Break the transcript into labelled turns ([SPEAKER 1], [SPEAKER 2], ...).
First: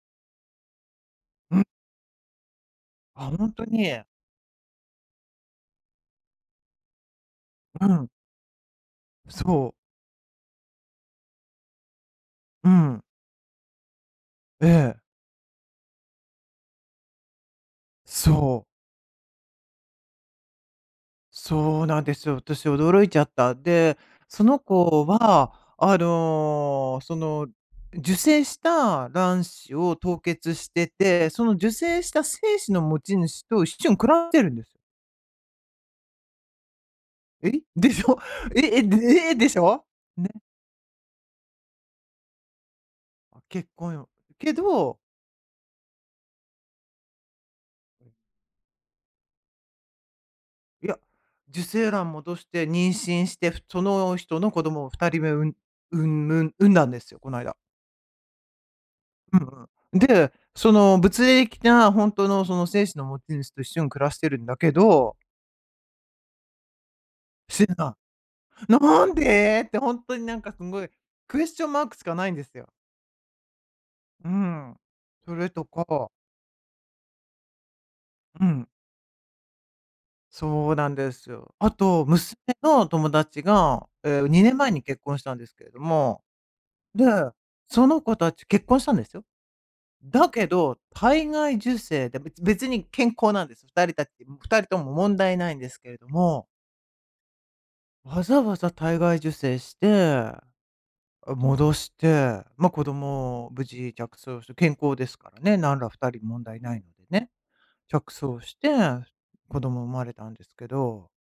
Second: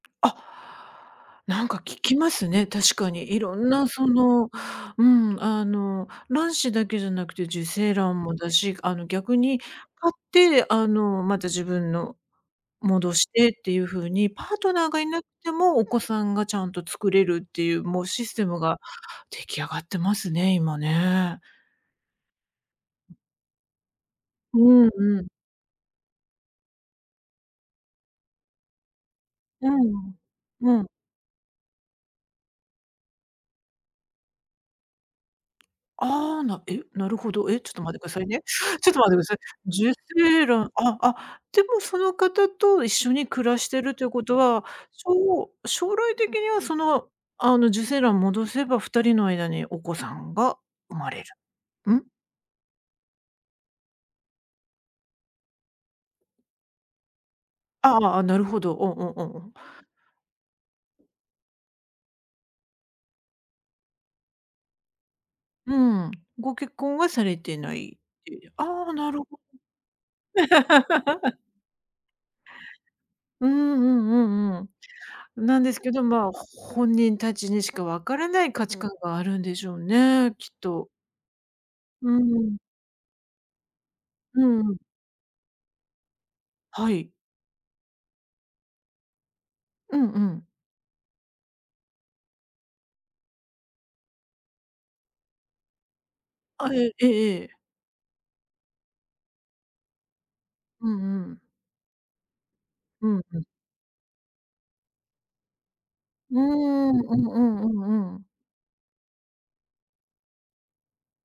[SPEAKER 1] あ。なんか聞きますね、確か
[SPEAKER 2] あ、
[SPEAKER 1] に。
[SPEAKER 2] ほん
[SPEAKER 1] 色
[SPEAKER 2] と
[SPEAKER 1] んな
[SPEAKER 2] に。
[SPEAKER 1] その、うん、あの、卵子だけじゃなくて受
[SPEAKER 2] う
[SPEAKER 1] 精
[SPEAKER 2] ん。
[SPEAKER 1] 卵もだし、あの逆に、か
[SPEAKER 2] そう。
[SPEAKER 1] って、あの、また自分の、
[SPEAKER 2] うん。
[SPEAKER 1] 戻してっていう風に、パー
[SPEAKER 2] え
[SPEAKER 1] トナーが
[SPEAKER 2] え。
[SPEAKER 1] 居なくても、お子さんがちゃんと作れるっていう、もうシステ
[SPEAKER 2] そ
[SPEAKER 1] ム
[SPEAKER 2] う。
[SPEAKER 1] が出来上がってますね、今ね。
[SPEAKER 2] そうなんですよ。私驚いちゃった。で、その
[SPEAKER 1] うん
[SPEAKER 2] 子
[SPEAKER 1] うん。
[SPEAKER 2] は、あの、その、受精した卵
[SPEAKER 1] う
[SPEAKER 2] 子を
[SPEAKER 1] ん。
[SPEAKER 2] 凍結し
[SPEAKER 1] う
[SPEAKER 2] て
[SPEAKER 1] ん。
[SPEAKER 2] て、その受精した精子の持ち主と一緒に暮らしてるんです。
[SPEAKER 1] ああ、なえ、なるほど。
[SPEAKER 2] え、
[SPEAKER 1] え？ちょっと
[SPEAKER 2] で
[SPEAKER 1] 待って
[SPEAKER 2] し
[SPEAKER 1] くだ
[SPEAKER 2] ょ？
[SPEAKER 1] さいね。
[SPEAKER 2] え、え、
[SPEAKER 1] ちょっ
[SPEAKER 2] で
[SPEAKER 1] と待ってくださ
[SPEAKER 2] え、
[SPEAKER 1] い。
[SPEAKER 2] でしょ？
[SPEAKER 1] 受
[SPEAKER 2] ね。
[SPEAKER 1] 精卵あ、あ、でもその方と一緒に暮らし
[SPEAKER 2] 結
[SPEAKER 1] てい
[SPEAKER 2] 婚
[SPEAKER 1] るとい
[SPEAKER 2] よ
[SPEAKER 1] うこと
[SPEAKER 2] け
[SPEAKER 1] は、
[SPEAKER 2] ど
[SPEAKER 1] しょ将来的には、その、あの、受精卵を戻せば、2人の間にお子さんが
[SPEAKER 2] い
[SPEAKER 1] 生
[SPEAKER 2] や。
[SPEAKER 1] まれる。
[SPEAKER 2] 受精
[SPEAKER 1] ん？
[SPEAKER 2] 卵戻して妊娠して、ふその人の子供を2人目う産む産んだんですよ、この間。
[SPEAKER 1] ああ、なるほど。おんおんおん
[SPEAKER 2] う
[SPEAKER 1] おん。
[SPEAKER 2] んうん。で、その、物理的なほんとのその精子の持ち主と一緒に暮らしてるんだけど
[SPEAKER 1] うん。ご結婚はされて
[SPEAKER 2] しん
[SPEAKER 1] ない
[SPEAKER 2] な
[SPEAKER 1] っていうああ、
[SPEAKER 2] 「な
[SPEAKER 1] な
[SPEAKER 2] ん
[SPEAKER 1] るほど。
[SPEAKER 2] で？」ってほんとになんかすごい、クエスチョンマークしかないんですよ。
[SPEAKER 1] うんう
[SPEAKER 2] う
[SPEAKER 1] んうん
[SPEAKER 2] ん。そ
[SPEAKER 1] うん。
[SPEAKER 2] れ
[SPEAKER 1] なん
[SPEAKER 2] と
[SPEAKER 1] です
[SPEAKER 2] か
[SPEAKER 1] けど、まあ、本人たちにしか分からな
[SPEAKER 2] う
[SPEAKER 1] い価
[SPEAKER 2] ん。
[SPEAKER 1] 値観があるんでしょうね、きっ
[SPEAKER 2] そうな
[SPEAKER 1] と。
[SPEAKER 2] んですよ。あと、
[SPEAKER 1] う
[SPEAKER 2] 娘
[SPEAKER 1] ん。
[SPEAKER 2] の友達が、ええ、に
[SPEAKER 1] う
[SPEAKER 2] ねん前
[SPEAKER 1] ん。
[SPEAKER 2] に結婚したんですけれども。
[SPEAKER 1] は
[SPEAKER 2] で、
[SPEAKER 1] い。
[SPEAKER 2] その子たち、結婚したんですよ、
[SPEAKER 1] うんう
[SPEAKER 2] だ
[SPEAKER 1] ん。
[SPEAKER 2] けど、体外受精でべ別に健康なんです。2人たち2人とも問題無いんですけれども
[SPEAKER 1] あえ、ええええ。
[SPEAKER 2] わざわざ体外受精して、あ、
[SPEAKER 1] うんうん。
[SPEAKER 2] 戻して。ま、子
[SPEAKER 1] うん、うん。
[SPEAKER 2] 供無事着床して。健康ですからね、なんら2人
[SPEAKER 1] うー
[SPEAKER 2] 問題ないの
[SPEAKER 1] ん。う
[SPEAKER 2] で
[SPEAKER 1] んう
[SPEAKER 2] ね。
[SPEAKER 1] んう
[SPEAKER 2] 着
[SPEAKER 1] んうん。
[SPEAKER 2] 床して、子供産まれたんですけど